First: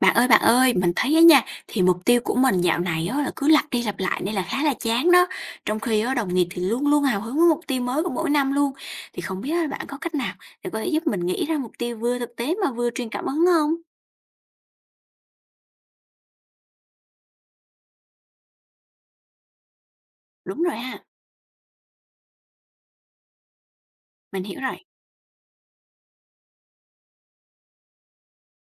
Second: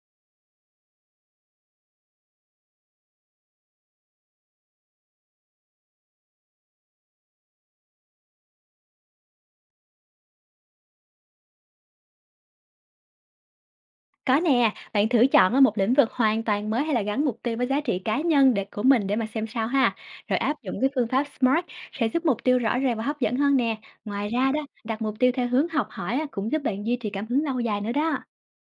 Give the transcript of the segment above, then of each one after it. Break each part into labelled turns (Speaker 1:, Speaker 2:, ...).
Speaker 1: Bạn ơi, mình thấy á nha, thì mục tiêu của mình dạo này á là cứ lặp đi lặp lại nên là khá là chán đó. Trong khi á đồng nghiệp thì luôn luôn hào hứng với mục tiêu mới của mỗi năm luôn. Thì không biết là bạn có cách nào để có thể giúp mình nghĩ ra mục tiêu vừa thực tế mà vừa truyền cảm hứng không?
Speaker 2: Có nè, bạn thử chọn ở một lĩnh vực hoàn toàn mới hay là gắn mục tiêu với giá trị cá nhân để của mình để mà xem sao ha. Rồi áp
Speaker 1: Đúng rồi
Speaker 2: dụng cái
Speaker 1: ha,
Speaker 2: phương pháp SMART sẽ giúp mục tiêu rõ ràng và hấp dẫn hơn nè. Ngoài
Speaker 1: mình
Speaker 2: ra đó,
Speaker 1: hiểu rồi.
Speaker 2: đặt mục tiêu theo hướng học hỏi á, cũng giúp bạn duy trì cảm hứng lâu dài nữa đó.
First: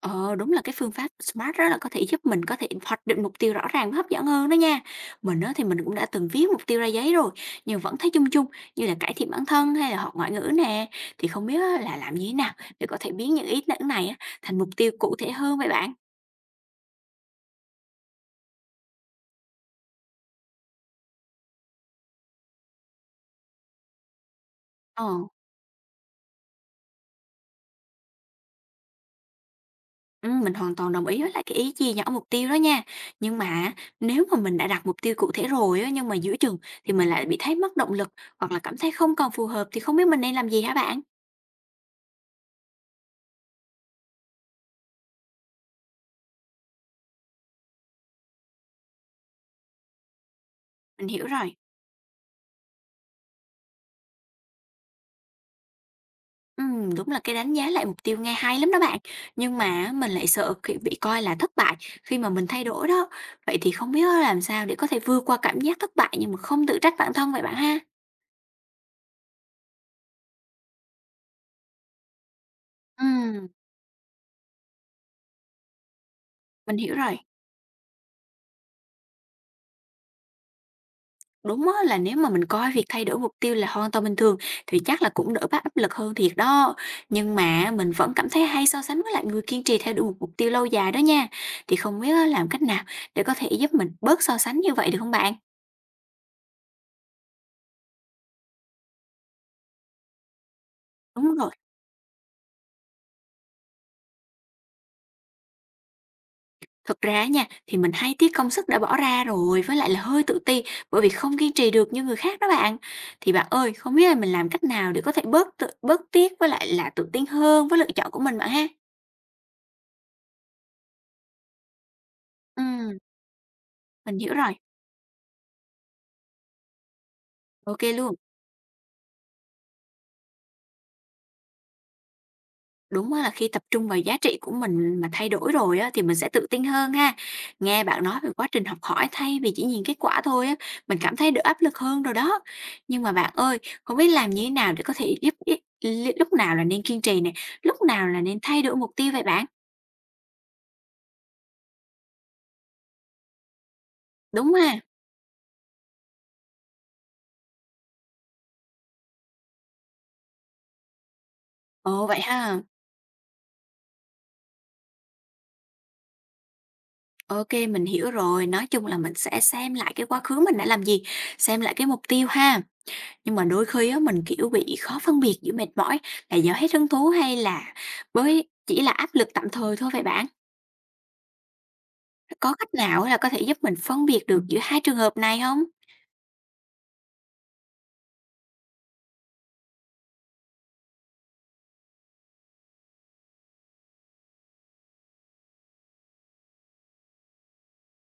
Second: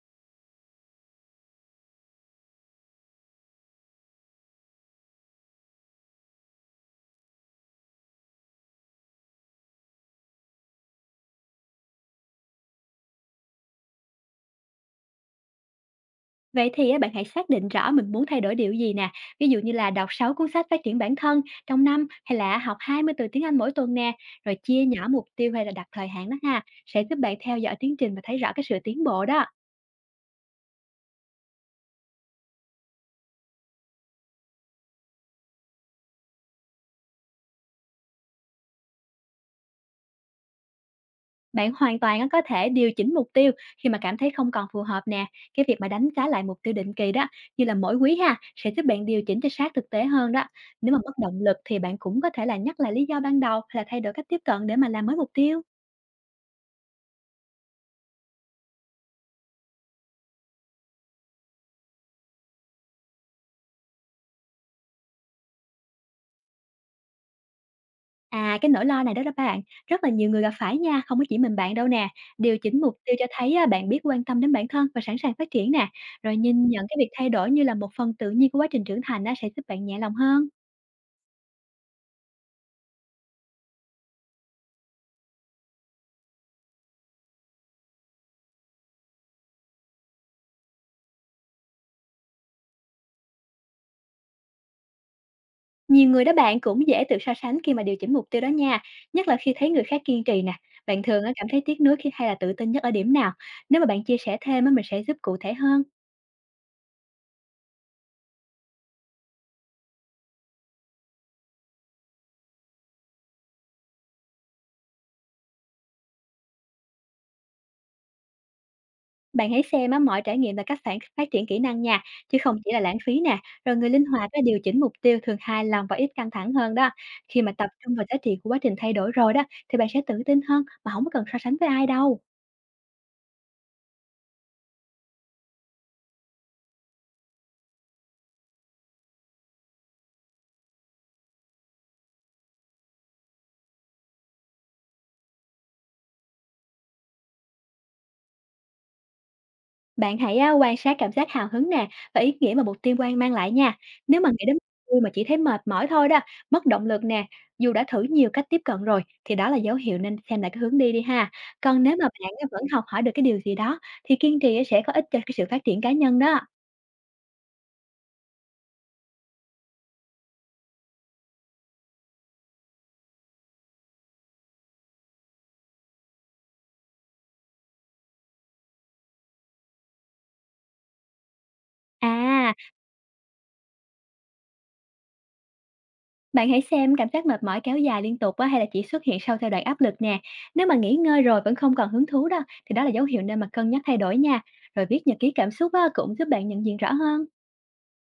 Speaker 1: Ờ, Đúng là cái phương pháp SMART đó là có thể giúp mình có thể hoạch định mục tiêu rõ ràng và hấp dẫn hơn đó nha. Mình á, thì mình cũng đã từng viết mục tiêu ra giấy rồi, nhưng vẫn thấy chung chung như là cải thiện bản thân hay là học ngoại ngữ nè. Thì không biết á, là làm như thế nào để có thể biến những ý tưởng này á, thành mục tiêu cụ thể hơn vậy bạn?
Speaker 2: Vậy thì á, bạn hãy xác định rõ mình muốn thay đổi điều gì nè. Ví dụ như là đọc 6 cuốn sách phát triển bản thân trong năm hay là học 20 từ tiếng Anh mỗi tuần nè. Rồi chia
Speaker 1: Ờ,
Speaker 2: nhỏ mục tiêu hay là đặt thời hạn đó ha, sẽ giúp bạn theo dõi tiến trình và thấy rõ cái sự tiến bộ đó.
Speaker 1: ừ, mình hoàn toàn đồng ý với lại cái ý chia nhỏ mục tiêu đó nha. Nhưng mà nếu mà mình đã đặt mục tiêu cụ thể rồi á, nhưng mà giữa chừng thì mình lại bị thấy mất động lực hoặc là cảm thấy không còn phù hợp thì không biết mình nên làm gì hả bạn?
Speaker 2: Bạn hoàn toàn á, có thể điều chỉnh mục tiêu khi mà cảm thấy không còn phù hợp nè. Cái việc mà đánh giá lại mục tiêu định kỳ đó, như là mỗi quý ha, sẽ giúp bạn điều chỉnh cho sát thực tế hơn đó. Nếu mà
Speaker 1: Mình
Speaker 2: mất
Speaker 1: hiểu
Speaker 2: động
Speaker 1: rồi.
Speaker 2: lực thì bạn cũng có thể là nhắc lại lý do ban đầu hay là thay đổi cách tiếp cận để mà làm mới mục tiêu.
Speaker 1: Đúng là cái đánh giá lại mục tiêu nghe hay lắm đó bạn. Nhưng mà mình lại sợ khi bị coi là thất bại khi mà mình thay đổi đó. Vậy thì không biết làm sao để có thể vượt qua cảm giác thất bại nhưng mà không tự trách bản thân vậy bạn ha?
Speaker 2: À, cái nỗi lo này đó đó bạn, rất là nhiều người gặp phải nha, không có chỉ mình bạn đâu nè. Điều chỉnh mục tiêu cho
Speaker 1: Ừm,
Speaker 2: thấy á, bạn biết quan tâm đến bản thân và sẵn sàng phát triển nè. Rồi nhìn
Speaker 1: mình
Speaker 2: nhận cái
Speaker 1: hiểu
Speaker 2: việc
Speaker 1: rồi.
Speaker 2: thay đổi như là một phần tự nhiên của quá trình trưởng thành á, sẽ giúp bạn nhẹ lòng hơn.
Speaker 1: Đúng á, là nếu mà mình coi việc thay đổi mục tiêu là hoàn toàn bình thường thì chắc là cũng đỡ bắt áp lực hơn thiệt đó. Nhưng mà mình vẫn cảm thấy hay so sánh với lại người kiên trì theo đuổi một mục tiêu lâu dài đó nha. Thì không biết á, làm cách nào để có thể giúp mình bớt so sánh như vậy được không bạn?
Speaker 2: Nhiều người đó bạn cũng dễ tự so sánh khi mà điều chỉnh mục tiêu đó nha, nhất là khi thấy người khác kiên trì nè. Bạn thường á,
Speaker 1: Đúng
Speaker 2: cảm
Speaker 1: rồi.
Speaker 2: thấy tiếc nuối khi hay là tự tin nhất ở điểm nào? Nếu mà bạn chia sẻ thêm á, mình sẽ giúp cụ thể hơn.
Speaker 1: Thực ra nha, thì mình hay tiếc công sức đã bỏ ra rồi, với lại là hơi tự ti bởi vì không kiên trì được như người khác đó bạn. Thì bạn ơi, không biết là mình làm cách nào để có thể bớt tự, bớt tiếc với lại là tự tin hơn với lựa chọn của mình bạn ha?
Speaker 2: Bạn hãy xem á, mọi trải nghiệm là cách phản phát triển kỹ năng nha, chứ không chỉ là lãng
Speaker 1: Ừm,
Speaker 2: phí nè. Rồi người linh
Speaker 1: mình
Speaker 2: hoạt
Speaker 1: hiểu
Speaker 2: á,
Speaker 1: rồi.
Speaker 2: điều chỉnh mục tiêu thường hài lòng và ít căng thẳng hơn đó. Khi mà tập
Speaker 1: Ok
Speaker 2: trung vào
Speaker 1: luôn.
Speaker 2: giá trị của quá trình thay đổi rồi đó, thì bạn sẽ tự tin hơn mà không có cần so sánh với ai đâu.
Speaker 1: Đúng á, là khi tập trung vào giá trị của mình mà thay đổi rồi á, thì mình sẽ tự tin hơn ha. Nghe bạn nói về quá trình học hỏi thay vì chỉ nhìn kết quả thôi á, mình cảm thấy đỡ áp lực hơn rồi đó. Nhưng mà bạn ơi, không biết làm như thế nào để có thể giúp lúc nào là nên kiên trì này, lúc nào là nên thay đổi mục tiêu vậy bạn?
Speaker 2: Bạn hãy quan sát cảm giác hào hứng nè và ý nghĩa mà mục tiêu quan mang lại nha. Nếu mà nghĩ
Speaker 1: Đúng
Speaker 2: đến
Speaker 1: ha?
Speaker 2: vui mà chỉ thấy mệt mỏi thôi đó, mất động lực nè, dù đã thử nhiều cách tiếp cận rồi thì đó là dấu hiệu nên xem lại cái hướng đi đi ha. Còn nếu mà
Speaker 1: Ồ vậy
Speaker 2: bạn á vẫn
Speaker 1: ha.
Speaker 2: học hỏi được cái điều gì đó thì kiên trì á sẽ có ích cho cái sự phát triển cá nhân đó.
Speaker 1: Ok, mình hiểu rồi. Nói chung là mình sẽ xem lại cái quá khứ mình đã làm gì, xem lại cái mục tiêu ha. Nhưng mà đôi khi á, mình, kiểu, bị khó phân biệt giữa mệt mỏi là do hết hứng thú hay là với chỉ là áp lực tạm thời thôi vậy bạn?
Speaker 2: À,
Speaker 1: Có cách nào là có thể giúp mình phân biệt được giữa hai trường hợp này không?
Speaker 2: bạn hãy xem cảm giác mệt mỏi kéo dài liên tục á hay là chỉ xuất hiện sau giai đoạn áp lực nè. Nếu mà nghỉ ngơi rồi vẫn không còn hứng thú đó thì đó là dấu hiệu nên mà cân nhắc thay đổi nha. Rồi viết nhật ký cảm xúc á cũng giúp bạn nhận diện rõ hơn.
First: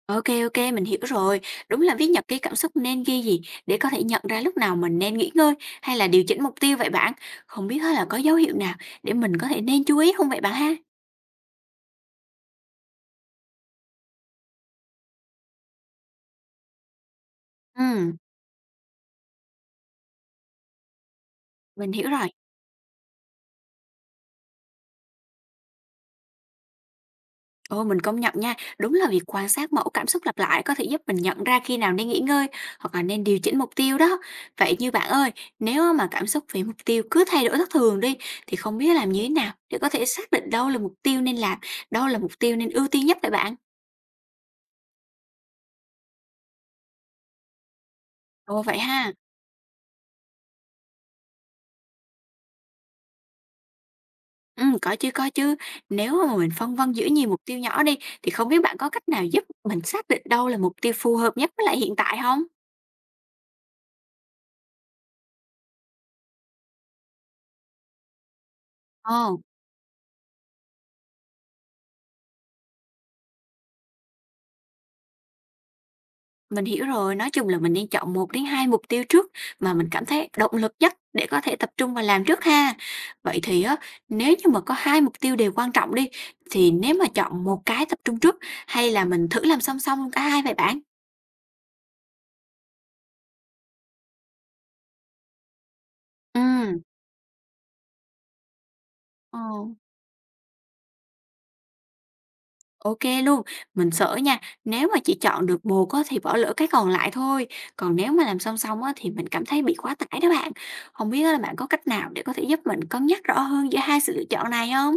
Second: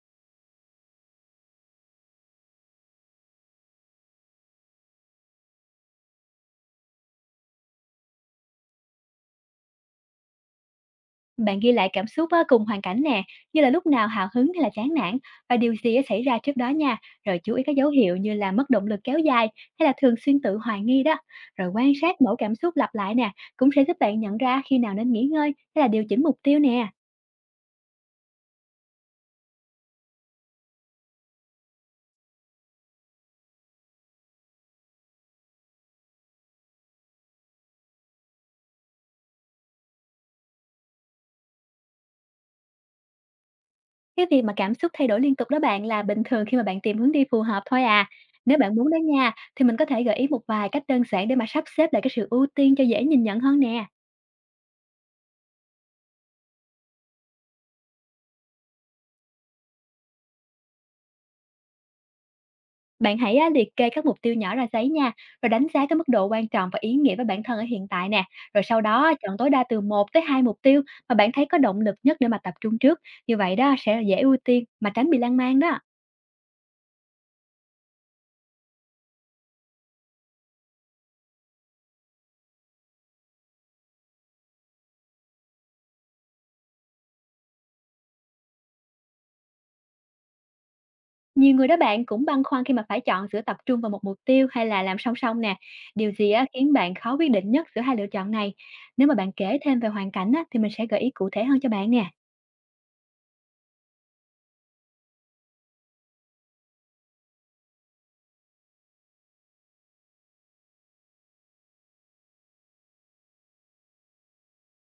Speaker 1: Ok ok, mình hiểu rồi. Đúng là viết nhật ký cảm xúc nên ghi gì để có thể nhận ra lúc nào mình nên nghỉ ngơi hay là điều chỉnh mục tiêu vậy bạn? Không biết á là có dấu hiệu nào để mình có thể nên chú ý không vậy bạn ha?
Speaker 2: Bạn ghi lại cảm xúc á, cùng hoàn cảnh nè, như là lúc nào hào hứng hay là chán nản và điều gì đã xảy ra trước đó nha. Rồi chú ý các dấu hiệu
Speaker 1: Ừm,
Speaker 2: như là mất động lực kéo dài hay là thường xuyên tự hoài nghi đó. Rồi quan
Speaker 1: mình hiểu
Speaker 2: sát
Speaker 1: rồi.
Speaker 2: mỗi cảm xúc lặp lại nè, cũng sẽ giúp bạn nhận ra khi nào nên nghỉ ngơi hay là điều chỉnh mục tiêu nè.
Speaker 1: Ồ, mình công nhận nha, đúng là việc quan sát mẫu cảm xúc lặp lại có thể giúp mình nhận ra khi nào nên nghỉ ngơi hoặc là nên điều chỉnh mục tiêu đó. Vậy như bạn ơi, nếu mà cảm xúc về mục tiêu cứ thay đổi thất thường đi thì không biết làm như thế nào để có thể xác định đâu là mục tiêu nên làm, đâu là mục tiêu nên ưu tiên nhất vậy bạn?
Speaker 2: Cái việc mà cảm xúc thay đổi liên tục đó bạn là bình thường khi mà bạn tìm hướng đi phù hợp thôi à. Nếu
Speaker 1: Ồ
Speaker 2: bạn
Speaker 1: vậy
Speaker 2: muốn đó
Speaker 1: ha.
Speaker 2: nha, thì mình có thể gợi ý một vài cách đơn giản để mà sắp xếp lại cái sự ưu tiên cho dễ nhìn nhận hơn nè.
Speaker 1: Ừ, có chứ có chứ. Nếu mà mình phân vân giữa nhiều mục tiêu nhỏ đi thì không biết bạn có cách nào giúp mình xác định đâu là mục tiêu phù hợp nhất với lại hiện tại không?
Speaker 2: Bạn hãy á, liệt kê các mục tiêu nhỏ ra giấy nha, rồi đánh giá cái mức độ quan trọng và ý nghĩa với bản thân ở hiện tại nè. Rồi sau đó á, chọn
Speaker 1: Ồ.
Speaker 2: tối đa từ một tới 2 mục tiêu mà bạn thấy có động lực nhất để mà tập trung trước. Như vậy đó sẽ dễ ưu tiên mà tránh bị lan man đó.
Speaker 1: Mình hiểu rồi, nói chung là mình nên chọn một đến 2 mục tiêu trước mà mình cảm thấy động lực nhất để có thể tập trung và làm trước ha. Vậy thì á, nếu như mà có 2 mục tiêu đều quan trọng đi, thì nếu mà chọn một cái tập trung trước hay là mình thử làm song song cả hai vậy bạn?
Speaker 2: Nhiều người đó bạn cũng băn khoăn khi mà phải chọn giữa tập trung vào một mục tiêu hay là làm song song nè. Điều gì á, khiến
Speaker 1: Ừm,
Speaker 2: bạn khó quyết định nhất giữa hai lựa chọn này? Nếu mà bạn
Speaker 1: ờ,
Speaker 2: kể thêm về hoàn cảnh á, thì mình sẽ gợi ý cụ thể hơn cho bạn nè.
Speaker 1: OK luôn. Mình sợ nha, nếu mà chỉ chọn được một á thì bỏ lỡ cái còn lại thôi, còn nếu mà làm song song á thì mình cảm thấy bị quá tải đó bạn. Không biết á là bạn có cách nào để có thể giúp mình cân nhắc rõ hơn giữa hai sự lựa chọn này không?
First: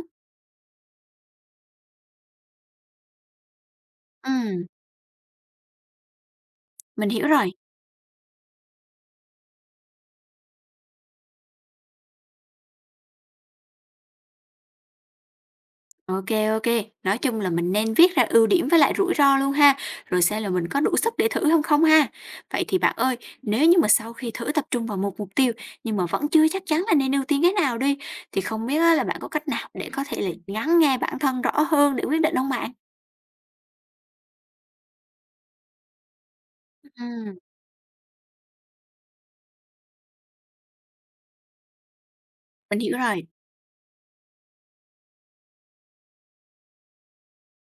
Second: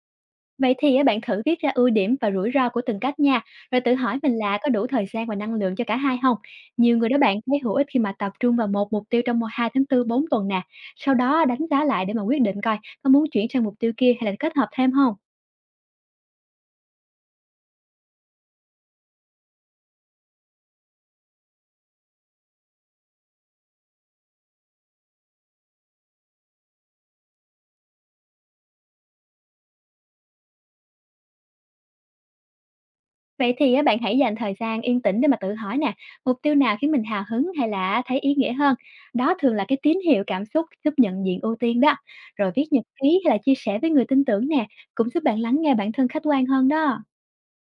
Speaker 2: Vậy thì á, bạn thử viết ra ưu điểm và rủi ro của từng cách nha, rồi tự hỏi mình là
Speaker 1: Ừm,
Speaker 2: có đủ thời gian và năng lượng cho cả hai không. Nhiều người
Speaker 1: mình
Speaker 2: đó
Speaker 1: hiểu
Speaker 2: bạn
Speaker 1: rồi.
Speaker 2: thấy hữu ích khi mà tập trung vào một mục tiêu trong một hai tháng tư 4 tuần nè, sau đó đánh giá lại để mà quyết định coi có muốn chuyển sang mục tiêu kia hay là kết hợp thêm không.
Speaker 1: OK, OK. Nói chung là mình nên viết ra ưu điểm với lại rủi ro luôn ha, rồi xem là mình có đủ sức để thử không không ha. Vậy thì bạn ơi, nếu như mà sau khi thử tập trung vào một mục tiêu nhưng mà vẫn chưa chắc chắn là nên ưu tiên cái nào đi, thì không biết á là bạn có cách nào để có thể là lắng nghe bản thân rõ hơn để quyết định hông bạn?
Speaker 2: Vậy thì á, bạn hãy dành thời gian yên tĩnh để mà tự hỏi nè, mục tiêu nào khiến mình hào
Speaker 1: Ừm,
Speaker 2: hứng hay là thấy ý nghĩa hơn? Đó thường là cái tín hiệu cảm xúc giúp nhận diện ưu tiên đó. Rồi viết
Speaker 1: mình
Speaker 2: nhật
Speaker 1: hiểu
Speaker 2: ký
Speaker 1: rồi.
Speaker 2: hay là chia sẻ với người tin tưởng nè, cũng giúp bạn lắng nghe bản thân khách quan hơn đó.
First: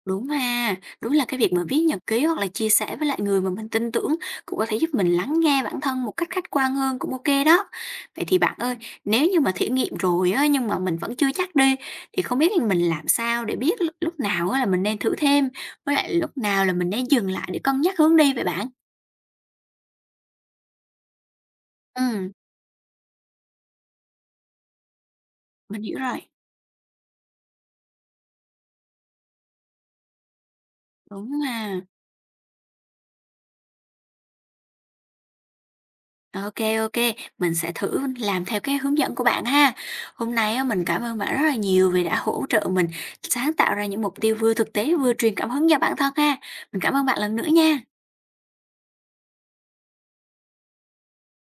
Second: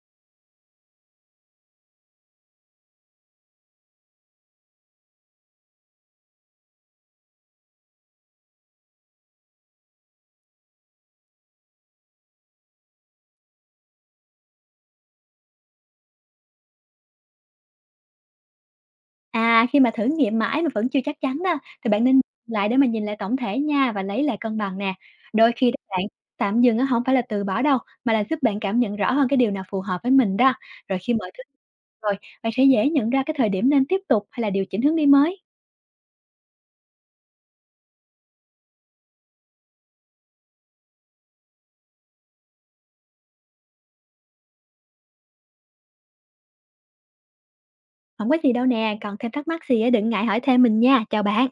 Speaker 1: Đúng ha, đúng là cái việc mà viết nhật ký hoặc là chia sẻ với lại người mà mình tin tưởng cũng có thể giúp mình lắng nghe bản thân một cách khách quan hơn cũng ok đó. Vậy thì bạn ơi, nếu như mà thử nghiệm rồi á, nhưng mà mình vẫn chưa chắc đi thì không biết là mình làm sao để biết lúc lúc nào á là mình nên thử thêm với lại lúc nào là mình nên dừng lại để cân nhắc hướng đi vậy bạn?
Speaker 2: À, khi mà thử nghiệm mãi mà vẫn chưa chắc chắn đó, thì bạn nên
Speaker 1: Ừ,
Speaker 2: lại để mà nhìn lại tổng thể nha và lấy lại cân bằng nè. Đôi khi đó
Speaker 1: mình hiểu
Speaker 2: bạn
Speaker 1: rồi.
Speaker 2: tạm dừng á hổng phải là từ bỏ đâu, mà là giúp bạn cảm nhận rõ hơn cái điều nào phù hợp với mình đó. Rồi khi mọi
Speaker 1: Đúng
Speaker 2: thứ
Speaker 1: mà.
Speaker 2: rồi, bạn sẽ dễ nhận ra cái thời điểm nên tiếp tục hay là điều chỉnh hướng đi mới.
Speaker 1: OK OK, mình sẽ thử làm theo cái hướng dẫn của bạn ha. Hôm nay á, mình cảm ơn bạn rất là nhiều vì đã hỗ trợ mình sáng tạo ra những mục tiêu vừa thực tế vừa truyền cảm hứng cho bản thân ha. Mình cảm ơn bạn lần nữa nha.
Speaker 2: Không có gì đâu nè, còn thêm thắc mắc gì á đừng ngại hỏi thêm mình nha. Chào bạn.